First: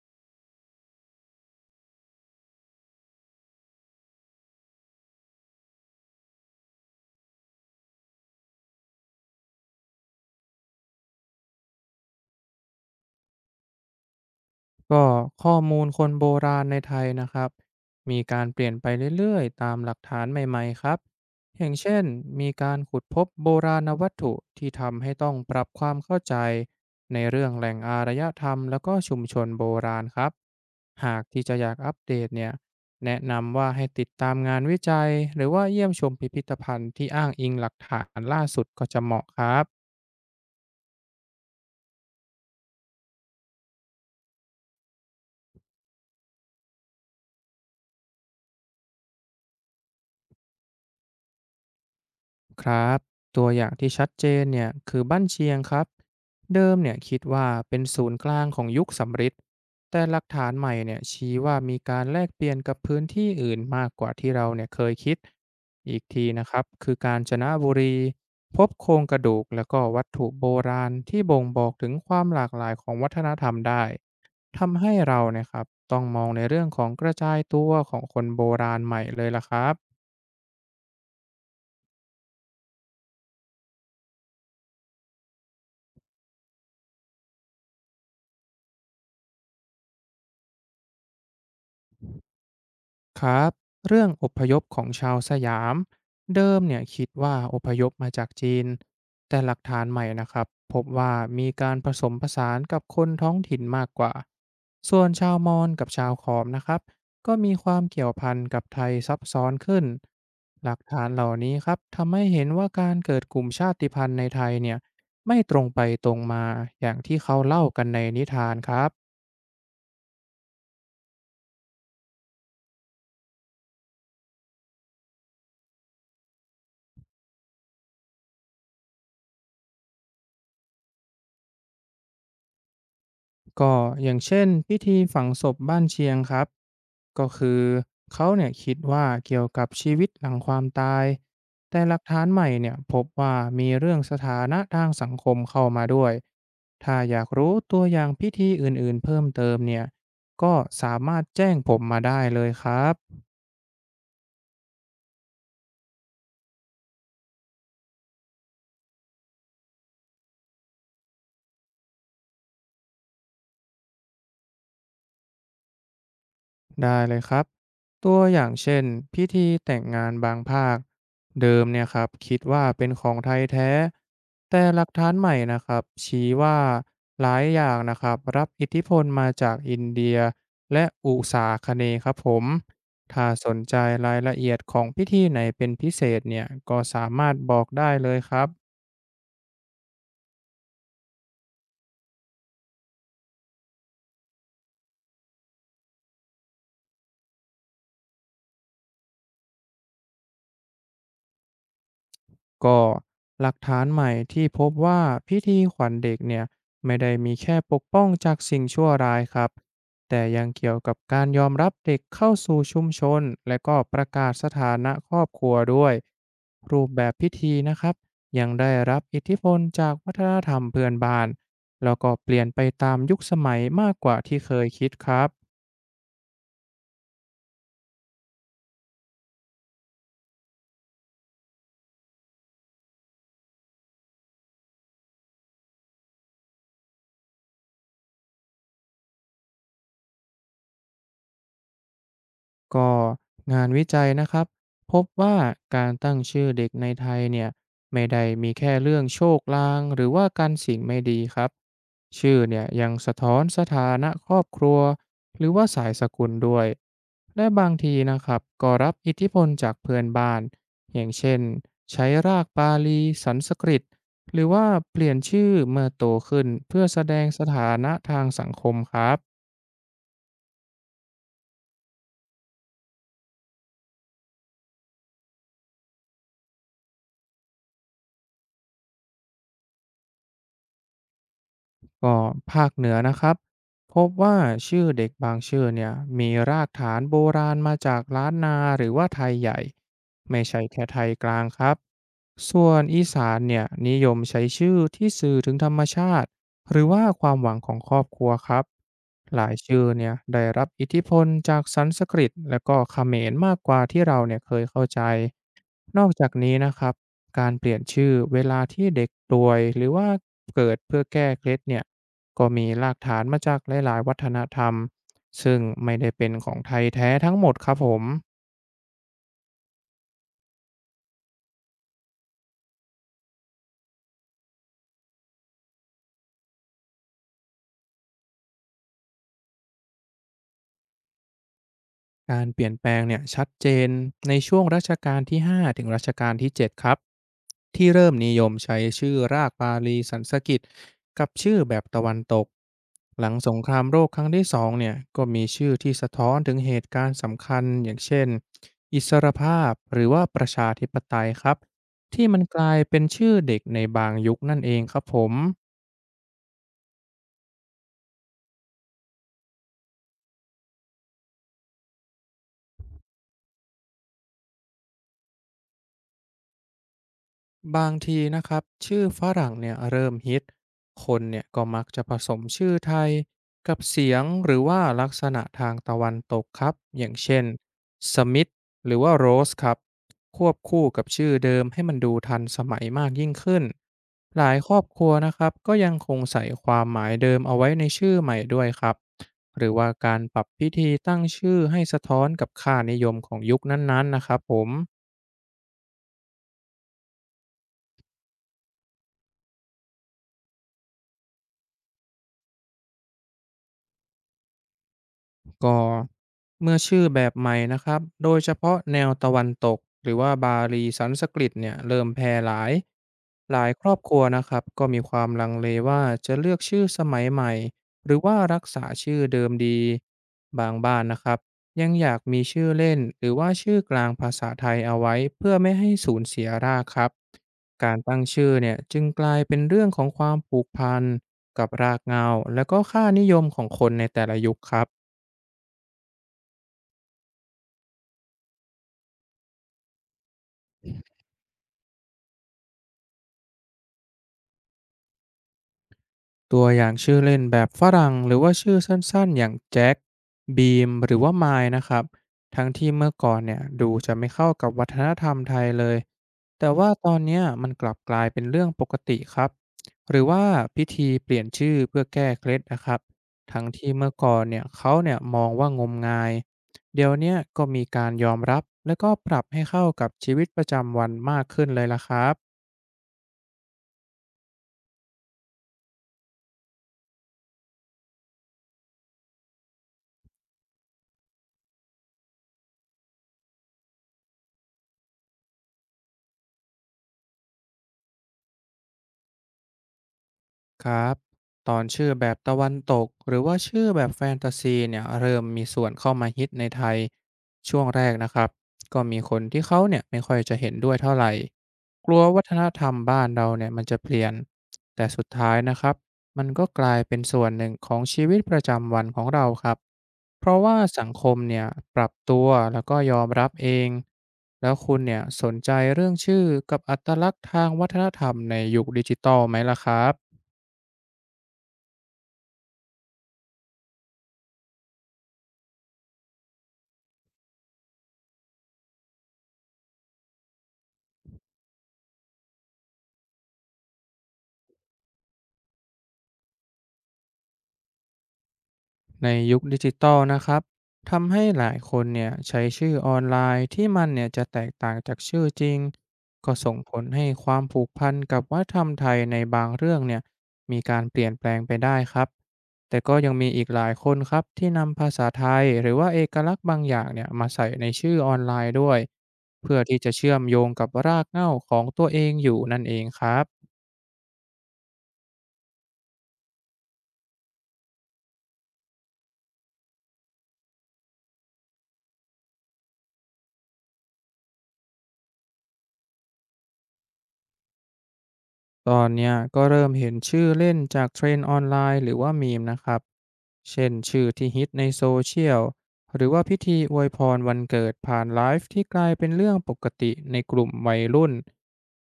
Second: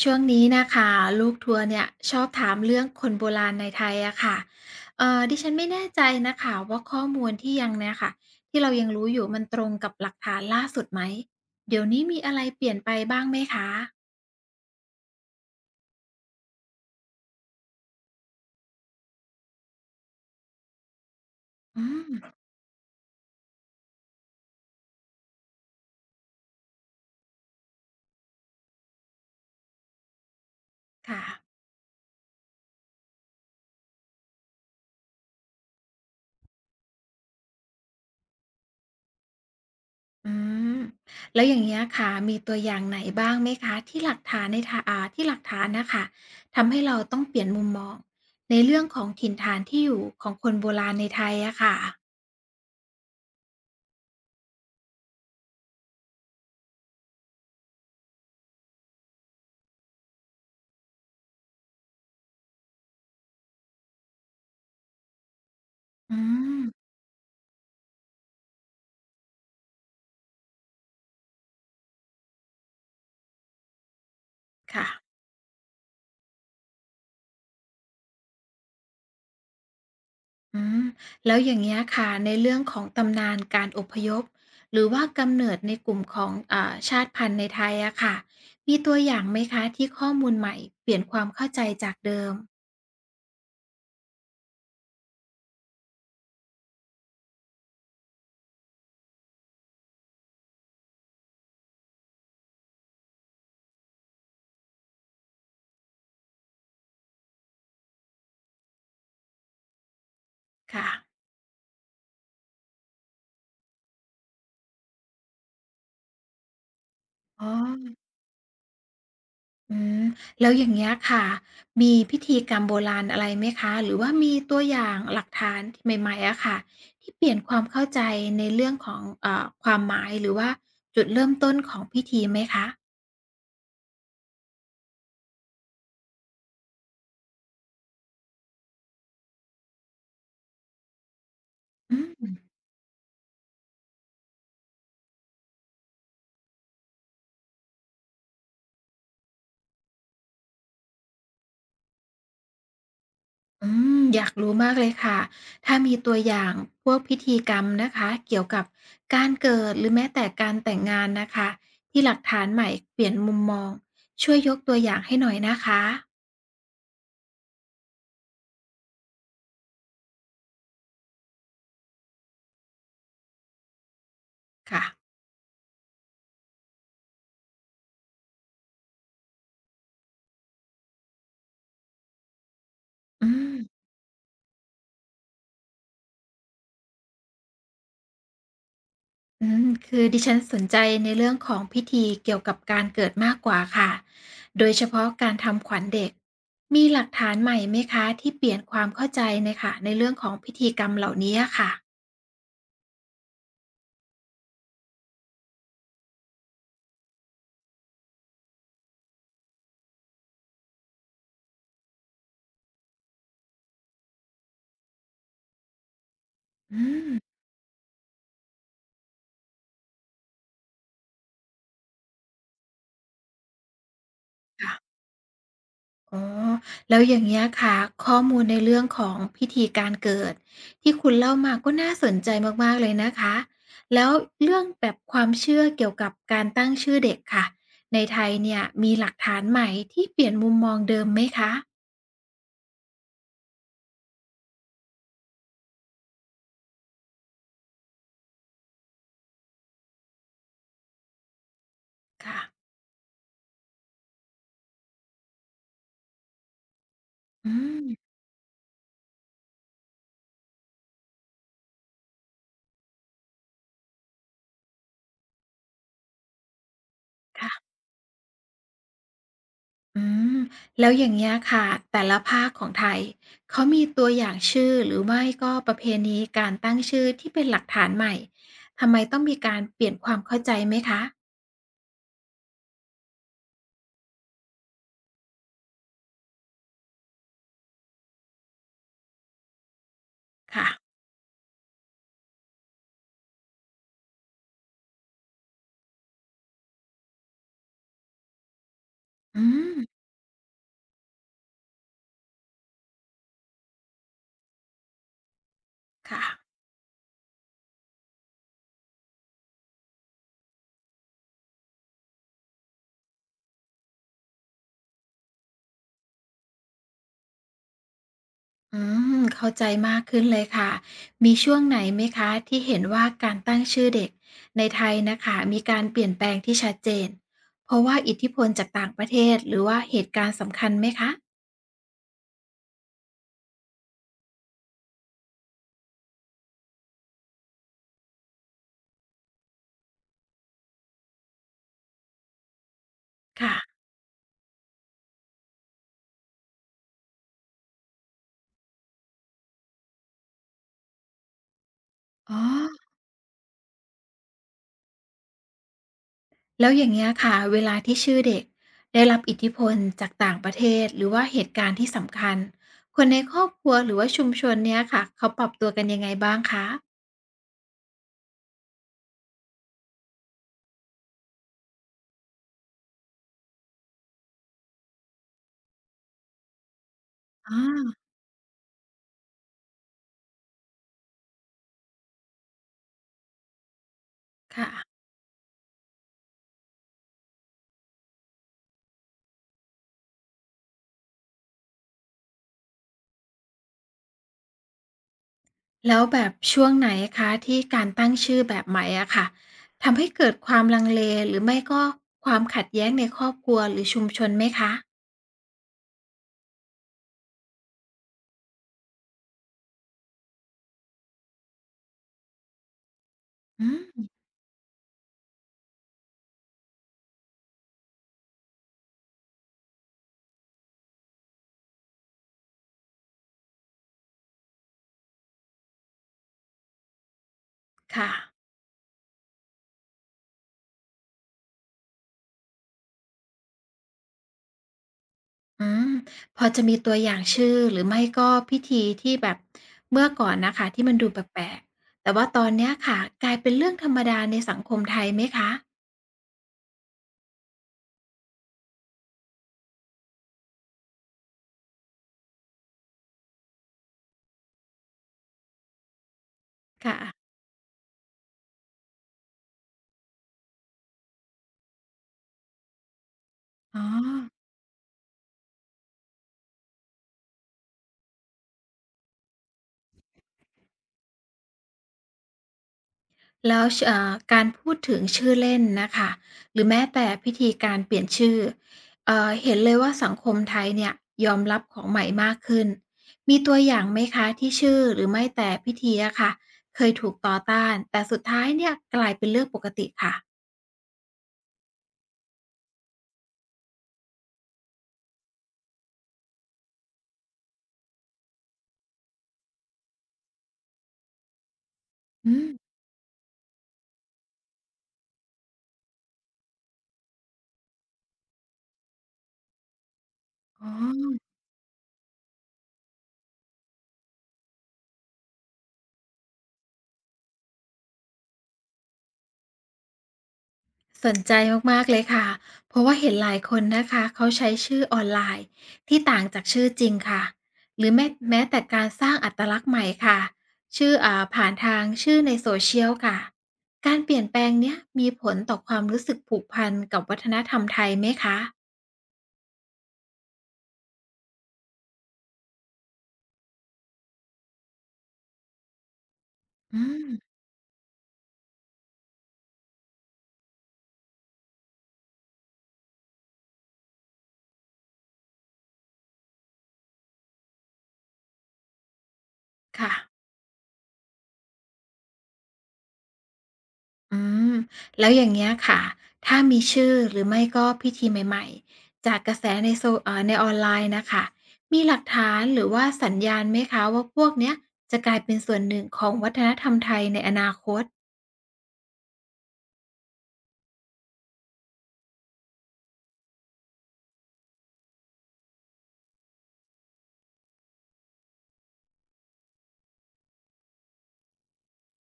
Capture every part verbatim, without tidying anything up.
ช่วงนี้นะคะลูกทัวร์เนี่ยชอบถามเรื่องคนโบราณในไทยอะค่ะเอ่อดิฉันไม่แน่ใจนะคะว่าข้อมูลที่ยังเนี่ยค่ะที่เรายังรู้อยู่มันตรงกับหลักฐานล่าสุดไหมเดี๋ยวนี้มีอะไรเปลี่ยนไปบ้างไหมคะก็ข้อมูลคนโบราณในไทยนะครับมีการเปลี่ยนไปเรื่อยๆตามหลักฐานใหม่ๆครับอย่างอืเช่นมมีการขุดพบโบราณวัตถุที่ทำให้ต้องปรับความเข้าใจในเรื่องแหล่งอารยธรรมแล้วก็ชุมชนโบราณครับหาค่ะกที่จะอยากอัปเดตเนี่ยแนะนำว่าให้ติดตามงานวิจัยหรือว่าเยี่ยมชมพิพิธภัณฑ์ที่อ้างอิงหลักฐานล่าสุดก็จะเหมาะครับ อืมแล้วอย่างเงี้ยค่ะมีตัวอย่างไหนบ้างไหมคะที่หลักฐานในทาอ่าที่หลักฐานนะคะทำให้เราต้องเปลี่ยนมุมมองในเรื่องของถิ่นฐานที่อยู่ของคนโบราณในไทยอะค่ะครับตัวอย่างที่ชัดเจนเนี่ยคือบ้านเชียงครับเดิมเนี่ยคิดว่าเป็นศูนย์กลางของยุคสำริดแต่หลักฐานใหม่เนี่ยชี้ว่ามีการแลกเปลี่ยนกับพื้นที่อื่นมากกว่าที่เราเนี่ยเคยคิดอีกอืทีนะครัมบคือการจนบุรีพบโครงกระดูกและก็วัตถุโบราณที่บ่งบอกถึงความหลากหลายของวัฒนธรรมได้ทำค่ะ ให้เราเนี่ยครับต้องมองในเรื่องของกระจายตัวของคนโบราณใหม่เลยละครับ อืมแล้วอย่างเงี้ยค่ะในเรื่องของตำนานการอพยพหรือว่ากำเนิดในกลุ่มของอ่าชาติพันธุ์ในไทยอะค่ะมีตัวอย่างไหมคะที่ข้อมูลใหม่เปลี่ยนความเข้าใจจากเดิมครับเรื่องอพยพของชาวสยามเดิมเนี่ยคิดว่าอพยพมาจากจีนแต่หลักฐานใหม่นะครับพบว่ามีการผสมผสานกับคนท้องถิ่นมากกว่าส่วนชาวมอญกับชาวขอมนะครับก็มีความเกี่ยวพันกับไทยซับซ้อนขึ้นหลักค่ะฐานเหล่านี้ครับทำให้เห็นว่าการเกิดกลุ่มชาติพันธุ์ในไทยเนี่ยไม่ตรงไปตรงมาอย่างที่เขาอ๋อเล่ากันในนิทานครับ อืมแล้วอย่างเงี้ยค่ะมีพิธีกรรมโบราณอะไรไหมคะหรือว่ามีตัวอย่างหลักฐานใหม่ๆอะค่ะที่เปลี่ยนความเข้าใจในเรื่องของอ่าความหมายหรือว่าจุดเริ่มต้นของพิธีไหมคะก็อย่างเช่นพิธีฝังศพบ้านเชียงครับก็คือเขาเนี่ยคิดว่าเกี่ยวกับชีวิตหลังความตายแต่หอืลักฐานม ใหม่เนี่ยพบว่ามีเรื่องสถานะทางสังคมเข้ามาด้วยถ้าอยากรู้ตัวอย่างพิธีอื่นๆเพิ่มเติมเนี่ยก็สามารถแจ้งผมมาได้เลยครับ อืมอยากรู้มากเลยค่ะ ถ้ามีตัวอย่างพวกพิธีกรรมนะคะเกี่ยวกับการเกิดหรือแม้แต่การแต่งงานนะคะที่หลักฐานใหม่เปลี่ยนมุมมองช่วยยกตัวอย่างให้หน่อยนะคะได้เลยครับตัวอย่างเช่นพิธีแต่งงานบางภาคเดิมเนี่ยครับคิดว่าเป็นของไทยแท้แต่หค่ะลักฐานใหม่นะครับชี้ว่าหลายอย่างนะครับรับอิทธิพลมาจากอินเดียและอุษาคเนย์ครับผมอืถ้าสมนใจรายละเอียดของพิธีไหนเป็นพิเศษเนี่ยก็สามารถบอกได้เลยครับ อืมคือดิฉันสนใจในเรื่องของพิธีเกี่ยวกับการเกิดมากกว่าค่ะโดยเฉพาะการทำขวัญเด็กมีหลักฐานใหม่ไหมคะที่เปลี่ยนความเข้าใจในค่ะในเรื่องของพิธีกรรมเหล่านี้อะค่ะก็หลักฐานใหม่ที่พบว่าพิธีขวัญเด็กเนี่ยไม่ได้มีแค่ปกป้องจากสิ่งชั่วร้ายครับแต่ยังเกี่ยวกับการยอมรับเด็กเข้าสู่ชุมชนและก็ประกาศสถานะครอบครัวด้วยอืรูปแบบพิมธีนะครับยังได้รับอิทธิพลจากวัฒนธรรมเพื่อนบ้านแล้วก็เปลี่ยนไปตามยุคสมัยมากกว่าที่เคยคิดค่ะ ครับ อ๋อ แล้วอย่างเงี้ยค่ะข้อมูลในเรื่องของพิธีการเกิดที่คุณเล่ามาก็น่าสนใจมากๆเลยนะคะแล้วเรื่องแบบความเชื่อเกี่ยวกับการตั้งชื่อเด็กค่ะในไทยเนี่ยมีหลักฐานใหม่ที่เปลี่ยนมุมมองเดิมไหมคะก็งานวิจัยนะครับพบว่าการตั้งชื่อเด็กในไทยเนี่ยไม่ได้มีแค่เรื่องโชคลางหรือว่าการสิ่งไม่ดีครับชื่อค่ะเนี่ยยังสะท้อนสถานะครอบครัวหรือว่าสายสกุลด้วยและอืบางทีมนะครับก็รับอิทธิพลจากเพื่อนบ้านอย่างเช่นใช้รากบาลีสันสกฤตหรือว่าเปลี่ยนชื่อเมื่อโตขึ้นเพื่อแสดงสค่ะถานะทางสังคมครับ อืมแล้วอย่างเงี้ยค่ะแต่ละภาคของไทยเขามีตัวอย่างชื่อหรือไม่ก็ประเพณีการตั้งชื่อที่เป็นหลักฐานใหม่ทำไมต้องมีการเปลี่ยนความเข้าใจไหมคะก็ภาคเหนือนะครับพบว่าชื่อเด็กบางชื่อเนี่ยมีรากฐานโบราณมาจากล้านนาหรือว่าไทยใหญ่ไม่ใช่ค่ะ แค่ไทยกลางครับส่วนอีสานเนี่ยนิยมใช้ชื่อที่สื่อถึงธรรมชาติหรือว่าความหวังของครอบครัวครับอืหลายมชื่อเนี่ยได้รับอิทธิพลจากสันสกฤตและก็เขมรมากกว่าที่เราเนี่ยเคยเข้าใจนอกค่ะจากนี้นะครับการเปลี่ยนชื่อเวลาที่เด็กป่วยหรือว่าเกิดเพื่อแก้เคล็ดเนี่ย ก็มีรากฐานมาจากหลายๆวัฒนธรรมซึ่งไม่ได้เป็นของไทยแท้ทั้งหมดครับผมอืมเข้าใจมากขึ้นเลยค่ะมีช่วงไหนไหมคะที่เห็นว่าการตั้งชื่อเด็กในไทยน่ะค่ะมีการเปลี่ยนแปลงที่ชัดเจนเพราะว่าอิทธิพลจากต่างประเทศหรือว่าเหตุการณ์สำคัญไหมคะการเปลี่ยนแปลงเนี่ยชัดเจนในช่วงรัชกาลที่ห้าถึงรัชกาลที่เจ็ดครับที่เริ่มนิยมใช้ชื่อรากบาลีสันสกฤตกับชื่อแบบตะวันตกหลังสค่ะงครามโลกครั้งที่สองเนี่ยก็มีชื่อที่สะท้อนถึงเหตุการณ์สำคัญอย่างเช่นอิสรภาพหรือว่าประชาธิปไตยครับที่อ๋อมันกลายเป็นชื่อเด็กในบางยุคนั่นเองครับผม แล้วอย่างเงี้ยค่ะเวลาที่ชื่อเด็กได้รับอิทธิพลจากต่างประเทศหรือว่าเหตุการณ์ที่สำคัญคนในครอบครัวหรือว่าชุมชนเนี้ยค่ะเขาปรับตัวกันยังไงบ้างคะบางทีนะครับชื่อฝรั่งเนี่ยเริ่มฮิตคนเนี่ยก็มักจะผสมชื่อไทยกับเสียงหรือว่าลักษณะทางตะวันตกครับอย่างเช่นสมิธหรือว่าโรสครับควบคู่กับชื่อเดิมให้มันดูทันสมัยมากยิ่งขึ้นหลายคค่ะ รอบครัวนะครับก็ยังคงใส่ความหมายเดิมเอาไว้ในชื่อใหม่ด้วยครับหรือว่าการปรับพิธีตั้งชื่อให้สะท้อนกับค่านิยมของยุคนั้นๆนะครับผม แล้วแบบช่วงไหนคะที่การตั้งชื่อแบบใหม่อะค่ะทำให้เกิดความลังเลหรือไม่ก็ความขัดแย้งในครอบครัวหรือชุมชนไหมคะก็เมื่อชื่อแบบใหม่นะครับโดยเฉพาะแนวตะวันตกหรือว่าบาลีสันสกฤตเนี่ยเริ่มแพร่หลายหลาอืยครอบมครัวนะครับก็มีความลังเลว่าจะเลือกชื่อสมัยใหม่หรือว่ารักษาชื่อเดิมดีบางบ้านนะครับยังอยากมีชื่อเล่นหรือว่าชื่อกลางภาษาไทยเอาไว้เพื่อไม่ให้สูญเสียรากครับการค่ะตั้งชื่อเนี่ยจึงกลายเป็นเรื่องของความผูกพันกับรากเหงาและก็ค่านิยมของคนในแต่ละยุคครับ อืมพอจะมีตัวอย่างชื่อหรือไม่ก็พิธีที่แบบเมื่อก่อนนะคะที่มันดูแปลกๆแต่ว่าตอนเนี้ยค่ะกลายเป็นเรื่องธรรมดาในสังคมไทยไหมคะตัวอย่างชื่อเล่นแบบฝรั่งหรือว่าชื่อสั้นๆอย่างแจ็คบีมหรือว่าไมล์นะครับทั้งที่เมื่อก่อนเนี่ยดูจะไม่เข้ากับวัฒนธรรมไทยเลยแต่ว่าค่ะตอนเนี้ยมันกลับกลายเป็นเรื่องปกติครับหรือว่าพิธีเปลี่ยนชื่อเพื่อแก้เคล็ดนะครับทั้งอ๋ที่เมื่อก่อนอ เนี่ยเขาเนี่ยมองว่างมงายเดี๋ยวเนี้ยก็มีการยอมรับและก็ปรับให้เข้ากับชีวิตประจำวันมากขึ้นเลยละครับ แล้วชเอ่อการพูดถึงชื่อเล่นน่ะค่ะหรือแม้แต่พิธีการเปลี่ยนชื่อเอ่อเห็นเลยว่าสังคมไทยเนี่ยยอมรับของใหม่มากขึ้นมีตัวอย่างไหมคะที่ชื่อหรือไม่แต่พิธีอะค่ะเคยถูกต่อต้านแต่สุดท้ายเนี่ยกลายเป็นเรื่องปกติค่ะครับตอนชื่อแบบตะวันตกหรือว่าชื่อแบบแฟนตาซีเนี่ยเริ่มมีส่วนเข้ามาฮิตในไทยช่วงแรกนะครับก็มีคนที่เขาเนี่ยไม่ค่อยจะเห็นด้วยเท่าไหร่กลัวอืวัมฒนธรรมบ้านเราเนี่ยมันจะเปลี่ยนแต่สุดท้ายนะครับมันก็กลายเป็นส่วนหนึ่งของชีวิตประจำวันของเราครับเพราะอ๋อ ว่าสังคมเนี่ยปรับตัวแล้วก็ยอมรับเองแล้วคุณเนี่ยสนใจเรื่องชื่อกับอัตลักษณ์ทางวัฒนธรรมในยุคดิจิตอลไหมล่ะครับ สนใจมากๆเลยค่ะ เพราะว่าเห็นหลายคนนะคะเขาใช้ชื่อออนไลน์ที่ต่างจากชื่อจริงค่ะ หรือแม้แม้แต่การสร้างอัตลักษณ์ใหม่ค่ะ ชื่ออ่าผ่านทางชื่อในโซเชียลค่ะ การเปลี่ยนแปลงเนี้ยมีผลต่อความรู้สึกผูกพันกับวัฒนธรรมไทยไหมคะ ในยุคดิจิตอลนะครับทำให้หลายคนเนี่ยใช้ชื่อออนไลน์ที่มันเนี่ยจะแตกต่างจากชื่อจริงก็ส่งอืผม ลให้ความผูกพันกับวัฒนธรรมไทยในบางเรื่องเนี่ยมีการเปลี่ยนแปลงไปได้ครับแต่ก็ยังมีอีกหลายคนครับที่นำภาษาไทยหรือว่าเอกลักษณ์บางอย่างเนี่ยมาใส่ในชื่อออนไลน์ด้วยเพื่อที่จะค่ะ เชื่อมโยงกับรากเหง้าของตัวเองอยู่นั่นเองครับ อืมแล้วอย่างเงี้ยค่ะ ถ้ามีชื่อหรือไม่ก็พิธีใหม่ๆ จากกระแสในโซเอ่อในออนไลน์นะคะ มีหลักฐานหรือว่าสัญญาณไหมคะว่าพวกเนี้ยจะกลายเป็นส่วนหนึ่งของวัฒนธรรมไทยในอนาคตตอนเนี้ยก็เริ่มเห็นชื่อเล่นจากเทรนด์ออนไลน์หรือว่ามีมนะครับเช่นชื่อที่ฮิตในโซเชียลหรือว่าพิธีอวยพรวันเกิดผ่านไลฟ์ที่กลายเป็นเรื่องปกติในกลุ่มวัยรุ่น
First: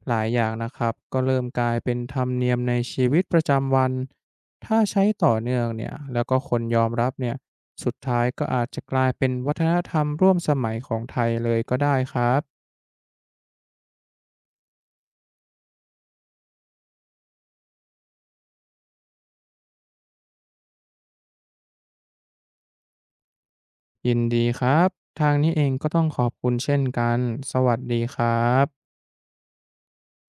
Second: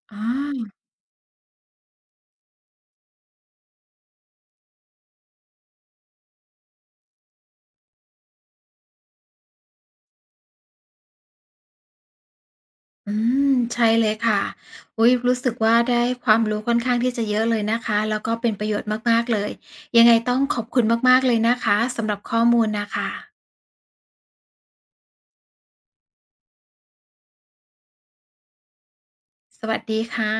หอลายอย่างนะาครับก็เริ่มกลายเป็นธรรมเนียมในชีวิตประจำวันถ้าใช้ต่อเนื่องเนี่ยแล้วก็คนยอมรับเนี่ยสุดท้ายก็อาจจะกลายเป็นวัฒนธรรมร่วมสมัยของไทยเลยก็ได้ครับ ออืม ใช่เลยค่ะ อุ๊ย รู้สึกว่าได้ความรู้ค่อนข้างที่จะเยอะเลยนะคะ แล้วก็เป็นประโยชน์มากๆเลย ยังไงต้องขอบคุณมากๆเลยนะคะสำหรับข้อมูลน่ะค่ะยินดีครับทางนี้เองก็ต้องขอบคุณเช่นกันสวัสดีครับสวัสดีค่ะ